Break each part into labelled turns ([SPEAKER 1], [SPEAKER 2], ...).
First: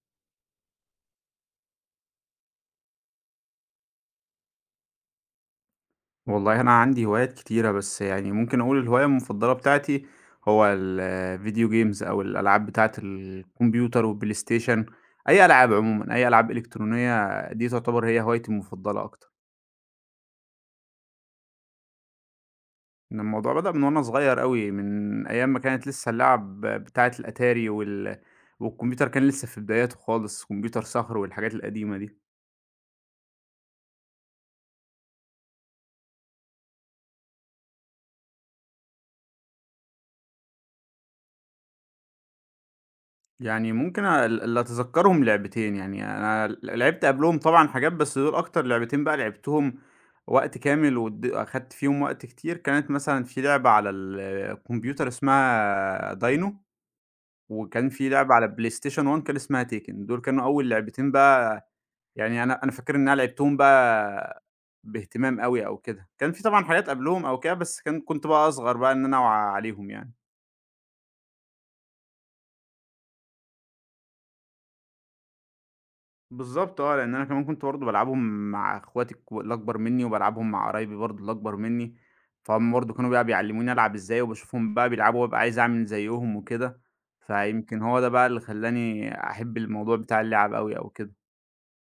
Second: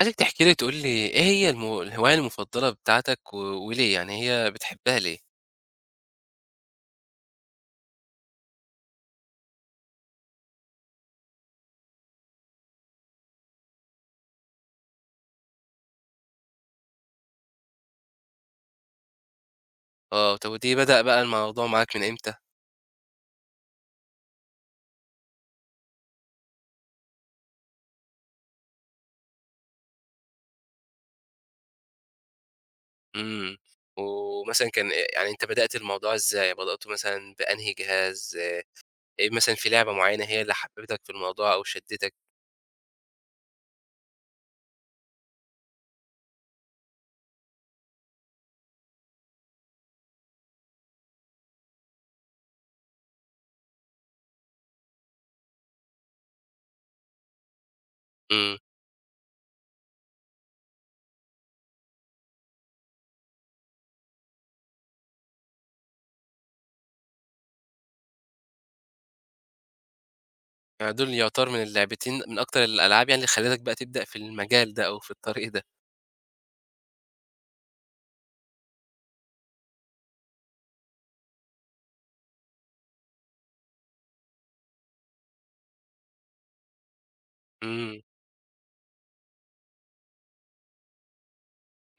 [SPEAKER 1] عايزك تحكي لي تقول لي إيه هي الهواية المفضلة بتاعتك و وليه؟ يعني هي بتحبها ليه؟
[SPEAKER 2] والله أنا عندي هوايات كتيرة، بس يعني ممكن أقول الهواية المفضلة بتاعتي هو الvideo games أو الألعاب بتاعة الكمبيوتر والPlayStation، أي ألعاب عمومًا، أي ألعاب إلكترونية دي تعتبر هي هوايتي المفضلة أكتر.
[SPEAKER 1] آه، طب ودي بدأ بقى الموضوع معاك من إمتى؟
[SPEAKER 2] إن الموضوع بدأ من وأنا صغير أوي، من أيام ما كانت لسه اللعب بتاعة الأتاري والكمبيوتر كان لسه في بداياته خالص، كمبيوتر صخر والحاجات القديمة دي.
[SPEAKER 1] إمم. ومثلًا كان يعني أنت بدأت الموضوع إزاي؟ يعني بدأته مثلًا بأنهي جهاز؟ إيه مثلًا في لعبة معيّنة هي اللي حببتك في الموضوع أو شدتك؟
[SPEAKER 2] يعني ممكن اللي أتذكّرهم لعبتين، يعني أنا لعبت قبلهم طبعًا حاجات، بس دول أكتر لعبتين بقى لعبتهم وقت كامل واد أخدت فيهم وقت كتير، كانت مثلًا في لعبة على الكمبيوتر اسمها داينو، وكان في لعبة على
[SPEAKER 1] إمم.
[SPEAKER 2] البلايستيشن 1 كان اسمها تيكن، دول كانوا أول لعبتين بقى يعني أنا فاكر إن أنا لعبتهم بقى باهتمام أوي أو كده، كان في طبعًا حاجات قبلهم أو كده، بس كنت بقى أصغر بقى إن أنا أوعى عليهم يعني.
[SPEAKER 1] يعني دول يعتبر من أكتر الألعاب يعني اللي خلّتك بقى تبدأ في المجال ده أو في الطريق ده.
[SPEAKER 2] بالضبط آه، لإن أنا كمان كنت برضه بالعبهم مع أخواتي الأكبر منّي، وبالعبهم مع قرايبي برضه الأكبر منّي، فهُم برضه كانوا بقى بيعلموني ألعب إزاي، وباشوفهم بقى بيلعبوا وابقى عايز أعمل زيّهم وكده، فيمكن
[SPEAKER 1] إمم.
[SPEAKER 2] هو ده بقى اللي خلّاني أحب الموضوع بتاع اللعب أوي أو كده.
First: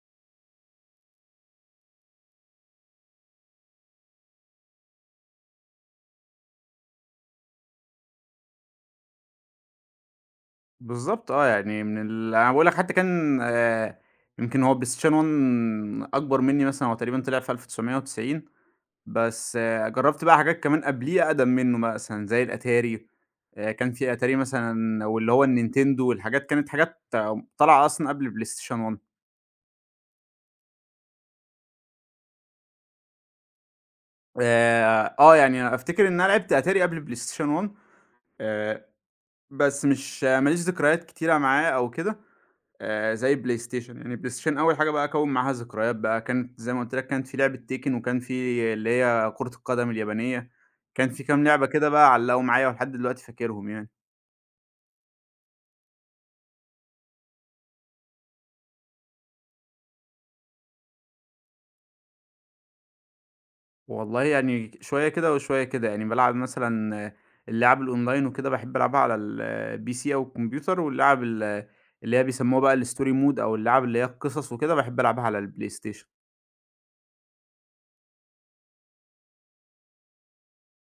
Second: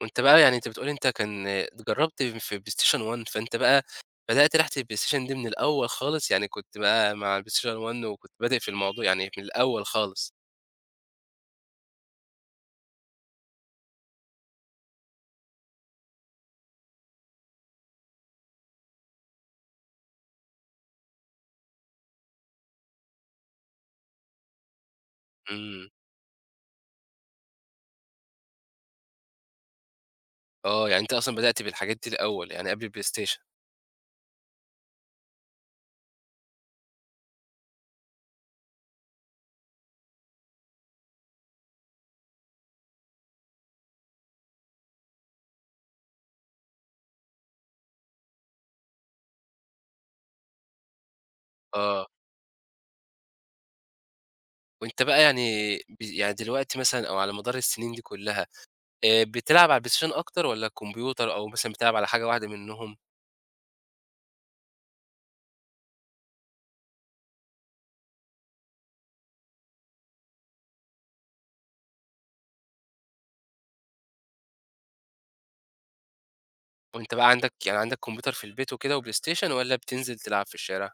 [SPEAKER 1] وأنت بقى يعني أنت بتقول أنت كان جرّبت في PlayStation 1، فأنت بقى بدأت رحلة الPlayStation دي من الأول خالص، يعني كنت بقى مع الPlayStation 1 وكنت بادئ في الموضوع يعني من الأول خالص.
[SPEAKER 2] بالضبط آه، يعني من ال أنا باقول لك حتى كان، يمكن هو PlayStation 1 أكبر منّي مثلًا، هو تقريبًا طلع في 1990. بس آه، جرّبت بقى حاجات كمان قبليه أقدم منّه مثلًا زي الأتاري، كان في أتاري مثلًا واللي هو
[SPEAKER 1] إمم،
[SPEAKER 2] الNintendo والحاجات كانت حاجات طالعة أصلًا قبل الPlayStation 1.
[SPEAKER 1] آه، يعني أنت أصلًا بدأت بالحاجات دي الأول، يعني قبل الPlayStation.
[SPEAKER 2] يعني أنا أفتكر إن أنا لعبت أتاري قبل الPlayStation 1، آآ بس مش ما ليش ذكريات كتيرة معاه أو كده زي الPlayStation. يعني الPlayStation أول حاجة بقى أكوّن معاها ذكريات بقى، كانت زي ما قُلت لك كانت في لعبة تيكن، وكان في اللي هي كرة القدم اليابانية، كان في كام لعبة كده
[SPEAKER 1] آه،
[SPEAKER 2] بقى علّقوا معايا، ولحد دلوقتي فاكرهم يعني.
[SPEAKER 1] وأنت بقى يعني يعني دلوقتي مثلًا أو على مدار السنين دي كلّها، بتلعب على الPlayStation أكتر والّا الكمبيوتر أو مثلًا بتلعب على حاجة واحدة منّهم؟
[SPEAKER 2] والله يعني شوية كده وشوية كده، يعني بالعب مثلًا اللعب الأونلاين وكده باحب ألعبها على الPC أو الكمبيوتر، واللعب اللي هي بيسموها بقى الstory mode أو اللعب اللي هي القصص وكده باحب ألعبها على الPlayStation.
[SPEAKER 1] وأنت بقى عندك كمبيوتر في البيت وكده وPlayStation والّا بتنزل تلعب في الشارع؟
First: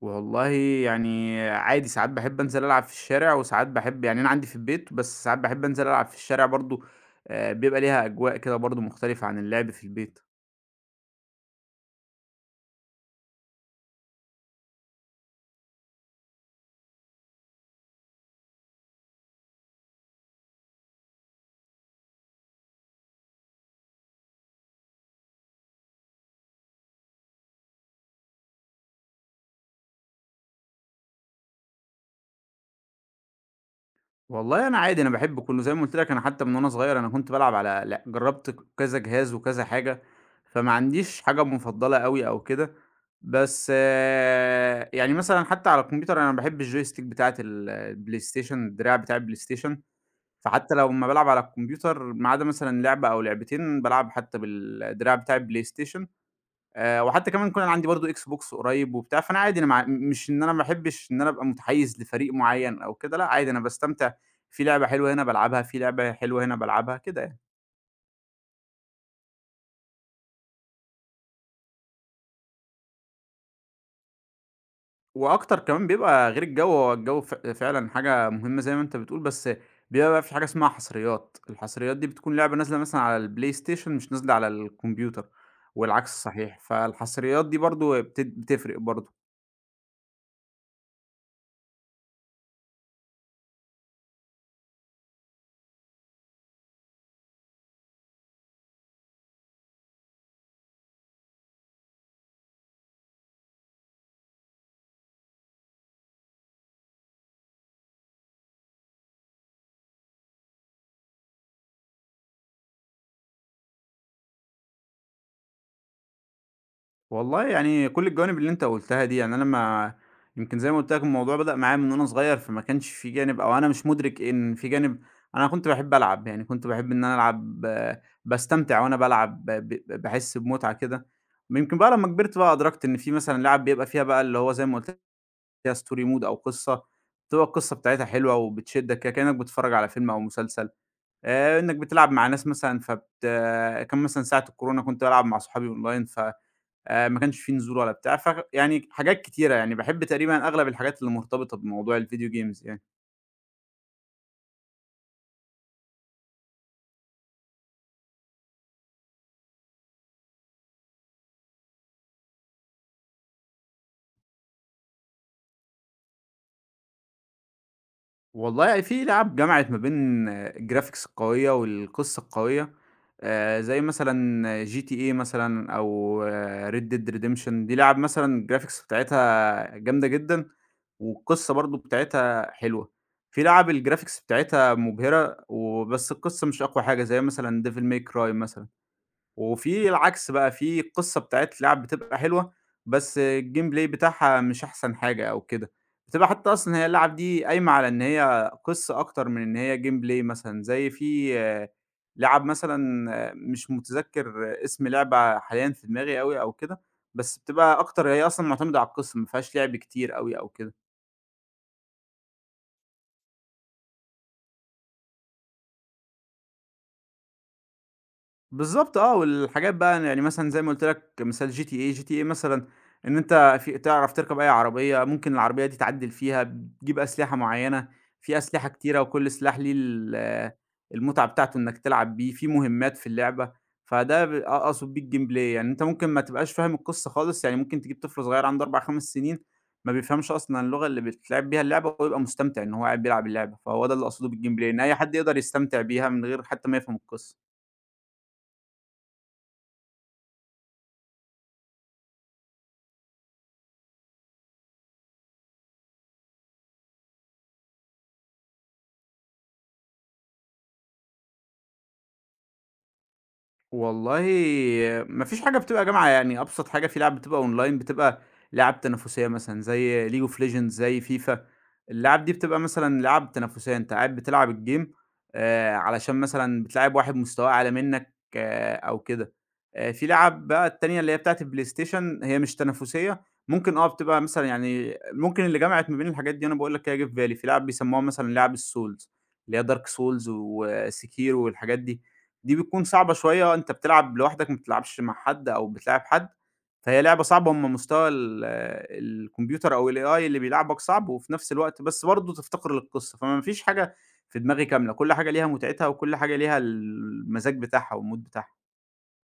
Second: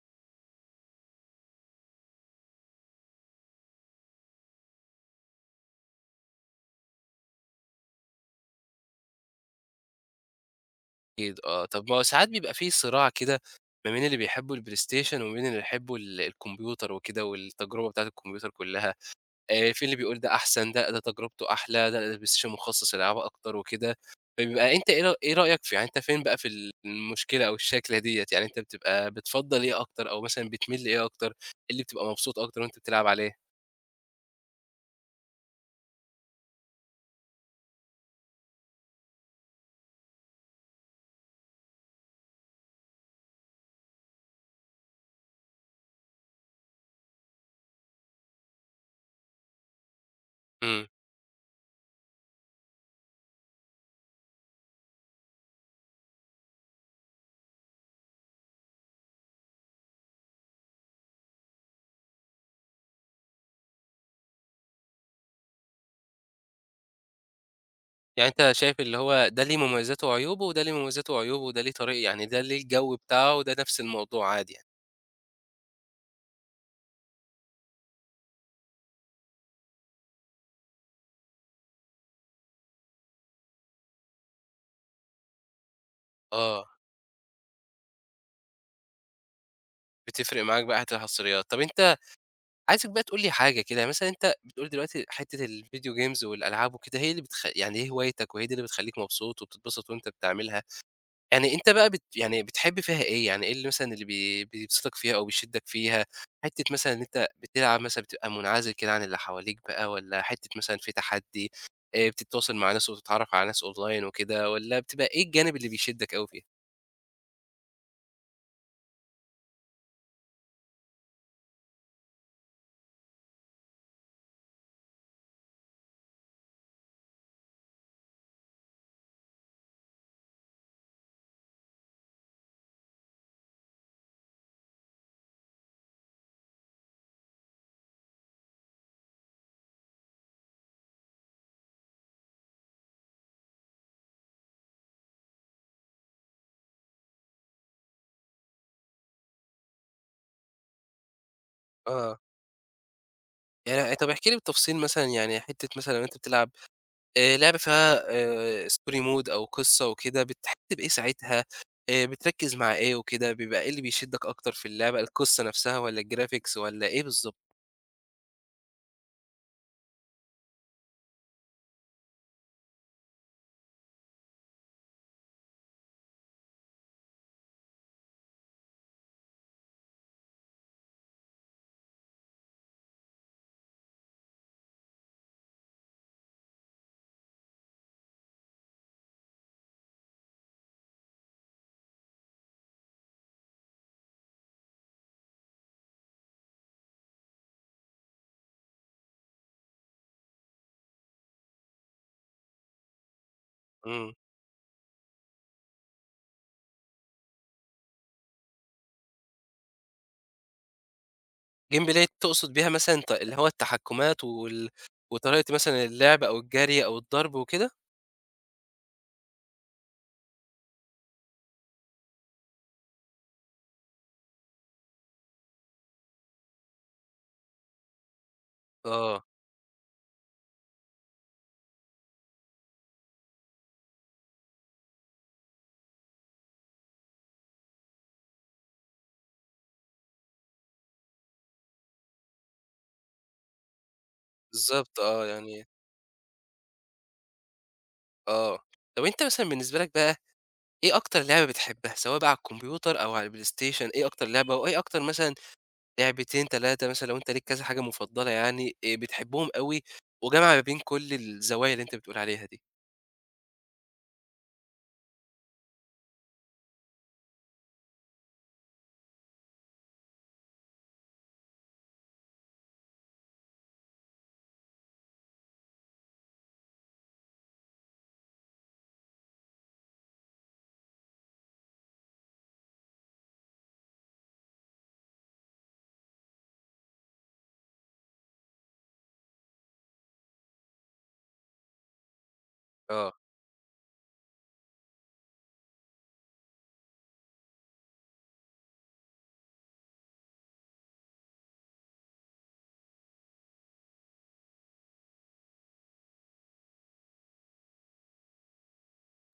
[SPEAKER 2] والله يعني عادي، ساعات باحب أنزل ألعب في الشارع، وساعات باحب يعني أنا عندي في البيت، بس ساعات باحب أنزل ألعب في الشارع برضه. بيبقى ليها أجواء كده برضه مختلفة عن اللعب في البيت.
[SPEAKER 1] أكيد آه. طب ما هو ساعات بيبقى في صراع كده ما بين اللي بيحبوا البلايستيشن وما بين اللي بيحبوا الكمبيوتر وكده، والتجربة بتاعة الكمبيوتر كلّها. في اللي بيقول ده أحسن، ده تجربته أحلى، ده البلايستيشن مخصص لألعاب أكتر وكده. فبيبقى أنت إيه رأيك في يعني أنت فين بقى في المشكلة أو الشكلة ديّة، يعني أنت بتبقى بتفضّل إيه أكتر أو مثلًا بتميل لإيه أكتر؟ إيه اللي بتبقى مبسوط أكتر وأنت بتلعب عليه؟
[SPEAKER 2] والله أنا عادي، أنا باحب كُلّه، زي ما قُلت لك أنا حتى من وأنا صغير أنا كنت بالعب على لأ جرّبت كذا جهاز وكذا حاجة، فما عنديش حاجة مُفضّلة أوي أو كده، بس آه، يعني مثلًا حتى على الكمبيوتر أنا باحب الjoystick بتاعة الPlayStation، الدراع بتاع الPlayStation، فحتى
[SPEAKER 1] إمم.
[SPEAKER 2] لو أمّا بالعب على الكمبيوتر ما عدا مثلًا لعبة أو لعبتين، بالعب حتى بالدراع بتاع الPlayStation. وحتى كمان كان عندي برضه Xbox قريب وبتاع، فأنا عادي، أنا مش إن أنا ما باحبش إن أنا أبقى متحيّز لفريق معيّن أو كده، لأ عادي أنا باستمتع، في لعبة حلوة هنا بالعبها، في لعبة حلوة هنا بالعبها، كده يعني.
[SPEAKER 1] يعني أنت شايف اللي هو ده ليه مميزاته وعيوبه، وده ليه مميزاته وعيوبه، وده ليه طريق، يعني ده ليه الجو بتاعه وده نفس الموضوع عادي يعني؟
[SPEAKER 2] وأكتر كمان بيبقى غير الجو، هو الجو فعلًا حاجة مهمة زي ما أنت بتقول، بس بيبقى بقى في حاجة اسمها حصريات، الحصريات دي بتكون لعبة نازلة مثلًا على الPlayStation مش نازلة على الكمبيوتر والعكس صحيح،
[SPEAKER 1] آه.
[SPEAKER 2] فالحصريات دي برضه بتفرق برضه.
[SPEAKER 1] بتفرق معاك بقى حتة الحصريات. طب أنت، عايزك بقى تقول لي حاجة كده، مثلًا أنت بتقول دلوقتي حتة الفيديو جيمز والألعاب وكده هي اللي يعني هي هوايتك، وهي دي اللي بتخلّيك مبسوط وبتتبسط وأنت بتعملها. يعني أنت بقى يعني بتحب فيها إيه؟ يعني إيه اللي مثلًا اللي بيبسطك فيها أو بيشدك فيها؟ حتة مثلًا إن أنت بتلعب مثلًا بتبقى منعزل كده عن اللي حواليك بقى، والّا حتة مثلًا في تحدي، بتتواصل مع ناس وتتعرف على ناس أونلاين وكده، والّا بتبقى إيه الجانب اللي بيشدك أوي فيها؟
[SPEAKER 2] والله يعني كل الجوانب اللي أنت قُلتها دي. يعني أنا ما يمكن زي ما قُلت لك الموضوع بدأ معايا من وأنا صغير، فما كانش في جانب أو أنا مش مُدرِك إن في جانب، أنا كنت باحب ألعب، يعني كنت باحب إن أنا ألعب، باستمتع وأنا بالعب، ب ب باحس بمتعة كده. يمكن بقى لمّا كبرت بقى أدركت إن في مثلًا لعب بيبقى فيها بقى اللي هو زي ما قُلت لك فيها story mode أو قصة، بتبقى القصة بتاعتها حلوة وبتشدك كده كأنك بتتفرج على فيلم أو مسلسل. إنك بتلعب مع ناس مثلًا فبت آه، كان مثلًا ساعة الكورونا كنت بالعب مع صحابي online، ف ما كانش في نزول ولا بتاع، يعني حاجات كتيرة، يعني باحب تقريبًا أغلب الحاجات اللي مرتبطة بموضوع
[SPEAKER 1] آه.
[SPEAKER 2] الفيديو games يعني.
[SPEAKER 1] يعني طب احكِ لي بالتفصيل مثلًا، يعني حتة مثلًا وأنت بتلعب لعبة فيها story mode أو قصة وكده، بتحس بإيه ساعتها؟ بتركّز مع إيه وكده؟ بيبقى إيه اللي بيشدّك أكتر في اللعبة، القصة نفسها والّا الgraphics والّا إيه بالضبط؟
[SPEAKER 2] والله يعني في لعب جمعت ما بين الgraphics القوية والقصة القوية، زي مثلًا GTA مثلًا، أو Red Dead Redemption، دي لعب مثلًا الgraphics بتاعتها جامدة جدًا، والقصة برضه بتاعتها حلوة. في لعب الgraphics بتاعتها مبهرة وبس القصة مش أقوى حاجة، زي مثلًا Devil May Cry مثلًا. وفي العكس بقى، في القصة بتاعة اللعب بتبقى حلوة، بس الGameplay بتاعها مش أحسن حاجة أو كده. بتبقى حتى أصلًا هي اللعب دي قايمة على إن هي قصة أكتر من إن هي Gameplay مثلًا، زي في آه، لعب مثلًا آه، مش
[SPEAKER 1] إمم.
[SPEAKER 2] متذكر اسم لعبة حاليًا في دماغي أوي أو كده، بس بتبقى أكتر هي أصلًا معتمدة على القصة، ما فيهاش لعب كتير أوي أو كده.
[SPEAKER 1] game play تقصد بيها مثلًا اللي هو التحكُّمات وطريقة مثلًا اللعب أو الجري أو الضرب وكده؟
[SPEAKER 2] بالضبط آه، والحاجات بقى يعني مثلًا زي ما قُلت لك مثال GTA مثلًا، إن أنت في تعرف تركب أي عربية، ممكن العربية دي تعدِّل فيها، بتجيب أسلحة معيّنة، في أسلحة كتيرة
[SPEAKER 1] آه،
[SPEAKER 2] وكل سلاح ليه المتعة بتاعته إنّك تلعب بيه، في مهمّات في اللعبة، فده ب أ أقصد بيه الGameplay، يعني يعني أنت ممكن ما تبقاش فاهم القصة خالص، يعني ممكن تجيب طفل صغير عنده 4، 5 سنين ما بيفهمش أصلًا اللغة اللي بتتلعب بيها اللعبة ويبقى مستمتع إن هو قاعد بيلعب اللعبة، فهو ده اللي أقصده بالGameplay، إن أي
[SPEAKER 1] بالضبط
[SPEAKER 2] حد
[SPEAKER 1] آه،
[SPEAKER 2] يقدر
[SPEAKER 1] يعني
[SPEAKER 2] يستمتع بيها من غير حتى ما يفهم القصة.
[SPEAKER 1] آه. طَب أنت مثلًا بالنسبة لك بقى، إيه أكتر لعبة بتحبها، سواء بقى على الكمبيوتر أو على البلايستيشن؟ إيه أكتر لعبة وإيه أكتر مثلًا لعبتين، 3 مثلًا، لو أنت ليك كذا حاجة مفضلة، يعني بتحبهم أوي، وجامع ما بين كل الزوايا اللي أنت بتقول عليها دي.
[SPEAKER 2] والله ما فيش حاجة بتبقى جامعة، يعني أبسط حاجة في لعب بتبقى أونلاين بتبقى لعب تنافسية، مثلًا زي League of Legends، زي FIFA، اللعب دي بتبقى مثلًا لعب تنافسية، أنت قاعد بتلعب الجيم، علشان مثلًا بتلاعب واحد مستواه أعلى منك آه أو كده. في لعب بقى التانية اللي هي بتاعة البلايستيشن هي مش تنافسية، ممكن آه، بتبقى مثلًا يعني ممكن اللي جمعت ما بين الحاجات دي وأنا باقول لك هي جه في بالي، في لعب بيسموها مثلًا لعب الSouls اللي هي Dark Souls وSekiro والحاجات دي. دي بتكون صعبة
[SPEAKER 1] آه.
[SPEAKER 2] شوية، أنت بتلعب لوحدك ما بتلعبش مع حد أو بتلاعب حد، فهي لعبة صعبة، هم مستوى الكمبيوتر أو الAI اللي بيلاعبك صعب، وفي نفس الوقت بس برضه تفتقر للقصة، فما فيش حاجة في دماغي كاملة، كل حاجة ليها متعتها وكل حاجة ليها المزاج بتاعها والMood بتاعها.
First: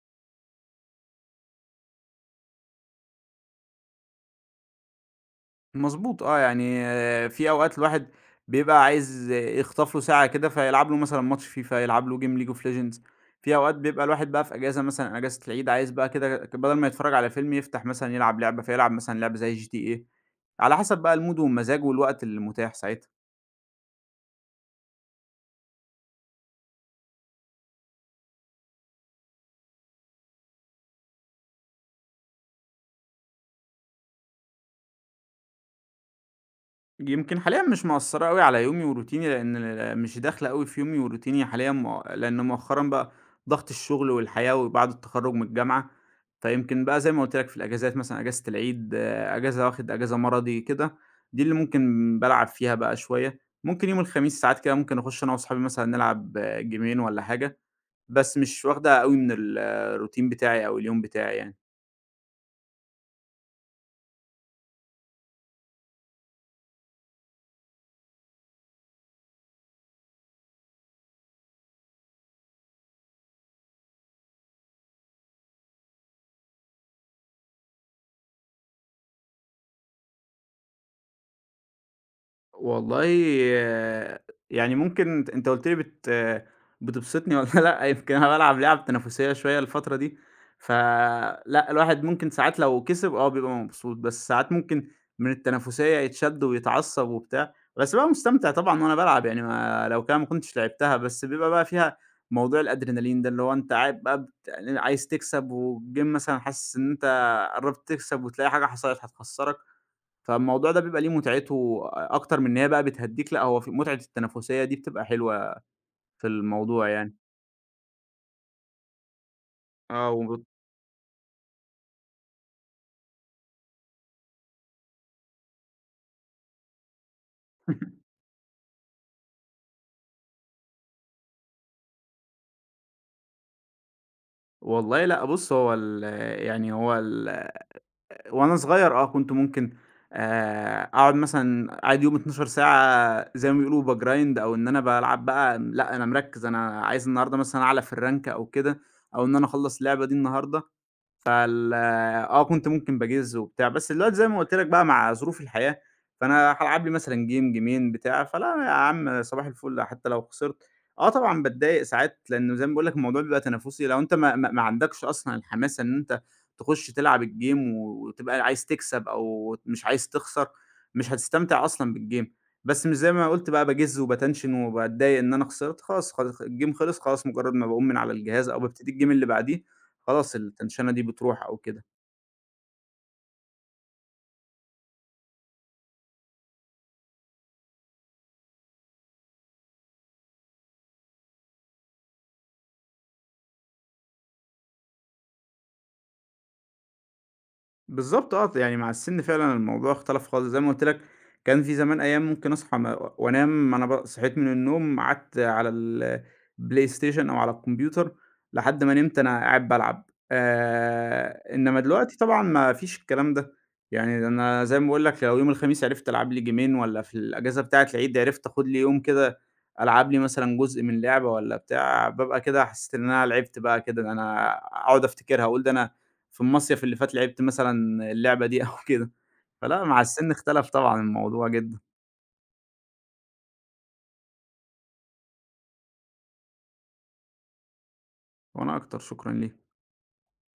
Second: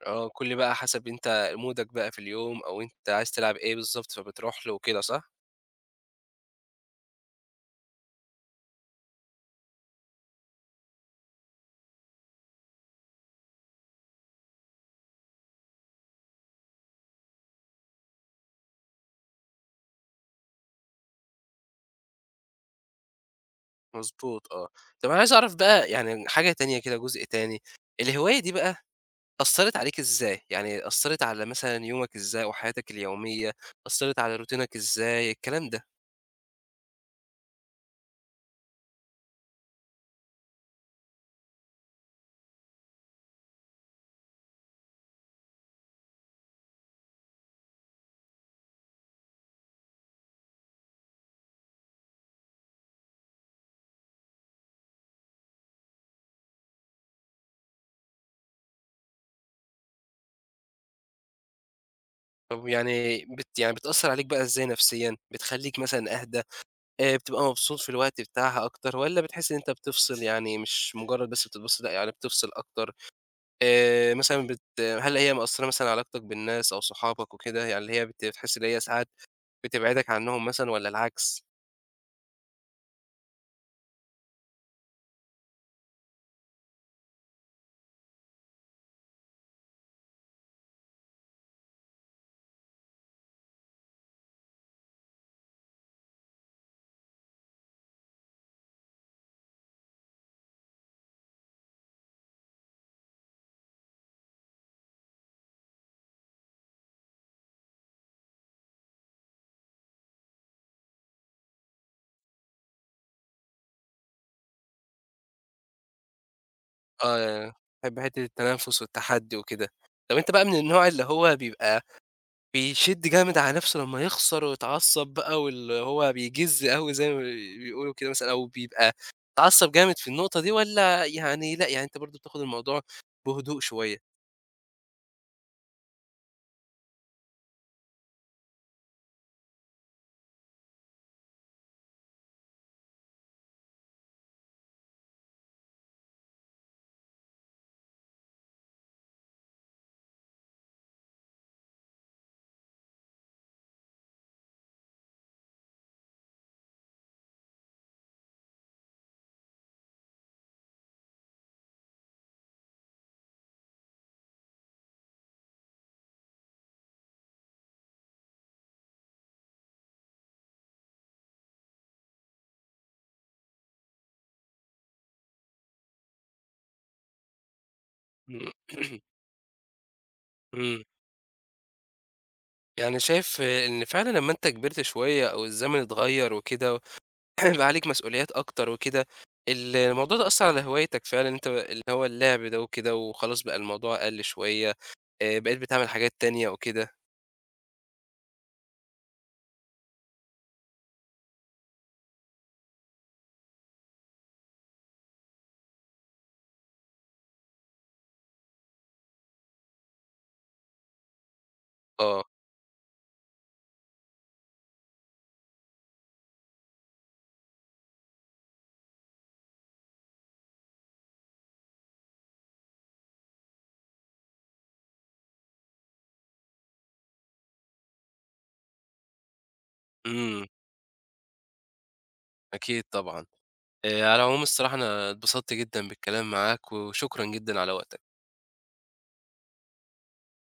[SPEAKER 1] آه، كل بقى حسب أنت مودك بقى في اليوم أو أنت عايز تلعب إيه بالضبط، فبتروح له وكده، صح؟
[SPEAKER 2] مضبوط آه، يعني آه، في أوقات الواحد بيبقى عايز يخطف له ساعة كده، فيلعب له مثلًا ماتش FIFA، يلعب له game League of Legends. في أوقات بيبقى الواحد بقى في أجازة مثلًا أجازة العيد عايز بقى كده بدل ما يتفرج على فيلم يفتح مثلًا يلعب لعبة، فيلعب مثلًا لعبة زي GTA، على حسب بقى الmood والمزاج والوقت المتاح ساعتها.
[SPEAKER 1] مضبوط آه. طب أنا عايز أعرف بقى يعني حاجة تانية كده، جزء تاني. الهواية دي بقى أثّرت عليك إزاي؟ يعني أثّرت على مثلًا يومك إزاي أو حياتك اليومية؟ أثّرت على روتينك إزاي، الكلام ده؟
[SPEAKER 2] يمكن حاليًا مش مأثّرة أوي على يومي وروتيني، لإن مش داخلة أوي في يومي وروتيني حاليًا، لإن مؤخرًا بقى ضغط الشغل والحياة وبعد التخرُّج من الجامعة، فيمكن بقى زي ما قُلت لك في الأجازات مثلًا أجازة العيد، آه، أجازة واخد أجازة مرضي كده، دي اللي ممكن بالعب فيها بقى شوية. ممكن يوم الخميس ساعات كده ممكن أخُش أنا وأصحابي مثلًا نلعب آه، جيمين والّا حاجة، بس مش واخدة أوي من الروتين بتاعي أو اليوم بتاعي يعني.
[SPEAKER 1] طب يعني يعني بتأثّر عليك بقى إزاي نفسيًا؟ بتخلّيك مثلًا أهدى، بتبقى مبسوط في الوقت بتاعها أكتر، والّا بتحس إن أنت بتفصل، يعني مش مجرد بس بتتبسط، لأ يعني بتفصل أكتر؟ مثلًا هل هي مأثّرة مثلًا على علاقتك بالناس أو صحابك وكده؟ يعني اللي هي بتحس إن هي ساعات بتبعدك عنّهم مثلًا والّا العكس؟
[SPEAKER 2] والله آه، يعني ممكن أنت قُلت لي بت آه، بتبسطني والّا لأ، يمكن أنا بالعب لِعَب تنافسية شوية الفترة دي، فلأ، الواحد ممكن ساعات لو كسب آه، بيبقى مبسوط، بس ساعات ممكن من التنافسية يتشد ويتعصب وبتاع، بس بابقى مستمتع طبعًا وأنا بالعب يعني ما لو كده ما كنتش لعبتها، بس بيبقى بقى فيها موضوع الأدرينالين ده، اللي هو أنت قاعد بقى عايز تكسب والgame مثلًا حاسس إن أنت قرّبت تكسب وتلاقي حاجة حصلت هتخسّرك. فالموضوع ده بيبقى ليه متعته أكتر من إن هي بقى بتهدّيك، لأ هو في متعة التنافسية دي بتبقى حلوة في الموضوع يعني.
[SPEAKER 1] آه، بتحب حتّة التنافس والتحدّي وكده.
[SPEAKER 2] آه
[SPEAKER 1] طَب أنت بقى من النوع اللي هو بيبقى بيشِد جامد على نَفْسه لمّا يخسر ويتعصّب بقى، واللي هو بيجِز أوي زي ما بيقولوا كده مثلًا، أو بيبقى متعصّب جامد في النقطة دي، والّا يعني لأ، يعني أنت برضه بتاخُد الموضوع بهدوء شوية؟
[SPEAKER 2] والله لأ بُص، هو يعني هو وأنا صغير آه كنت ممكن أقعد مثلًا قاعد يوم 12 ساعة زي ما بيقولوا باgrind، أو إن أنا بالعب بقى لأ أنا مركّز أنا عايز النهارده مثلًا أعلى في الrank أو كده، أو إن أنا أخلّص اللعبة دي النهارده. فال آه، كنت ممكن باجِز وبتاع، بس دلوقتي زي ما قُلت لك بقى مع ظروف الحياة، فأنا هالعب لي مثلًا game جيمين بتاع، فلأ يا عم صباح الفل حتى لو خسرت. آه طبعًا باتضايق ساعات، لإنه زي ما باقول لك الموضوع بيبقى تنافسي، لو أنت ما عندكش أصلًا الحماسة إن أنت تخُش تلعب الgame وتبقى عايز تكسب أو مش عايز تخسر، مش هتستمتع أصلًا بالgame. بس مش زي ما قُلت بقى باجِز وباتنشن وباتضايق إن أنا خسرت، خلاص خل الgame خلص، خلاص مجرّد ما باقوم من على الجهاز
[SPEAKER 1] إمم.
[SPEAKER 2] أو بابتدي الgame اللي بعديه، خلاص التنشنة دي بتروح أو كده.
[SPEAKER 1] يعني شايف إن فعلًا لمّا أنت كبرت شوية أو الزمن اتغيّر وكده، بقى عليك مسؤوليات أكتر وكده، الموضوع ده أثّر على هوايتك فعلًا، أنت اللي هو اللعب ده وكده، وخلاص بقى الموضوع قَل شوية، بقيت بتعمل حاجات تانية وكده؟
[SPEAKER 2] بالضبط آه، يعني مع السِن فعلًا الموضوع اختلف خالص، زي ما قُلت لك كان في زمان أيام ممكن أصحى وأنام أنا ب صحيت من النوم قعدت على الPlayStation أو على الكمبيوتر لحد ما نمت أنا قاعد بالعب، إنما دلوقتي
[SPEAKER 1] آه.
[SPEAKER 2] طبعًا ما فيش الكلام ده، يعني ده أنا زي ما باقول لك لو يوم الخميس عرفت ألعب لي جيمين والّا في الأجازة بتاعة العيد عرفت آخُد لي يوم كده ألعب لي مثلًا جزء من لعبة والّا بتاع، بابقى كده حسّيت إن أنا لعبت بقى كده، ده أنا أقعد أفتكرها، أقول ده أنا في المصيف اللي فات لعبت مثلًا اللعبة دي أو كده، فلأ مع السِن
[SPEAKER 1] إمم.
[SPEAKER 2] اختلف طبعًا الموضوع جدًا،
[SPEAKER 1] أكيد طبعًا. على العموم الصراحة أنا اتبسطت جدًا بالكلام معاك، وشكرًا جدًا على وقتك.
[SPEAKER 2] وأنا أكتر شكرًا ليك.